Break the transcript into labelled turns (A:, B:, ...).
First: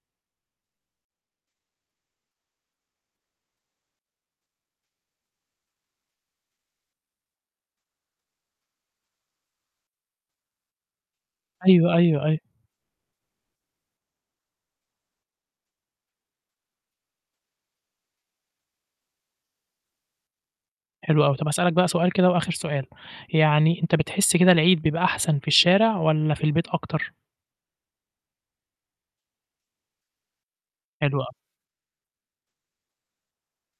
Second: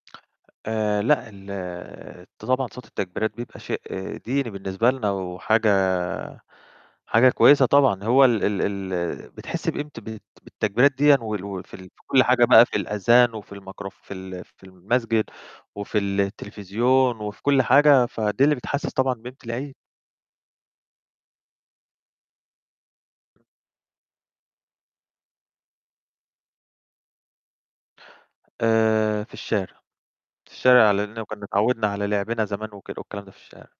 A: آآ لأ، ال ط طبعًا صوت التكبيرات بيبقى شيء ديني بالنسبة لنا وحاجة حاجة كويسة طبعًا هو ال ال ال بتحس بقيمت بالت بالتكبيرات دِيّن وال وفي ال
B: أيوه،
A: في كل
B: أيوه، أيوه.
A: حاجة بقى في الأذان وفي المكروف في ال في المسجد وفي التلفزيون وفي كل حاجة، فدي اللي بتحسس طبعًا بقيمت العيد.
B: حلو أوي. طَب هاسألك بقى سؤال كده وآخِر سؤال، يعني أنت بتحس كده العيد بيبقى أحسن في الشارع والّا في البيت أكتر؟
A: آآ في الشارع، في الشارع لإن
B: حلوة
A: لو
B: أو
A: كنّا اتعوّدنا على لعبنا زمان وكد والكلام ده في الشارع.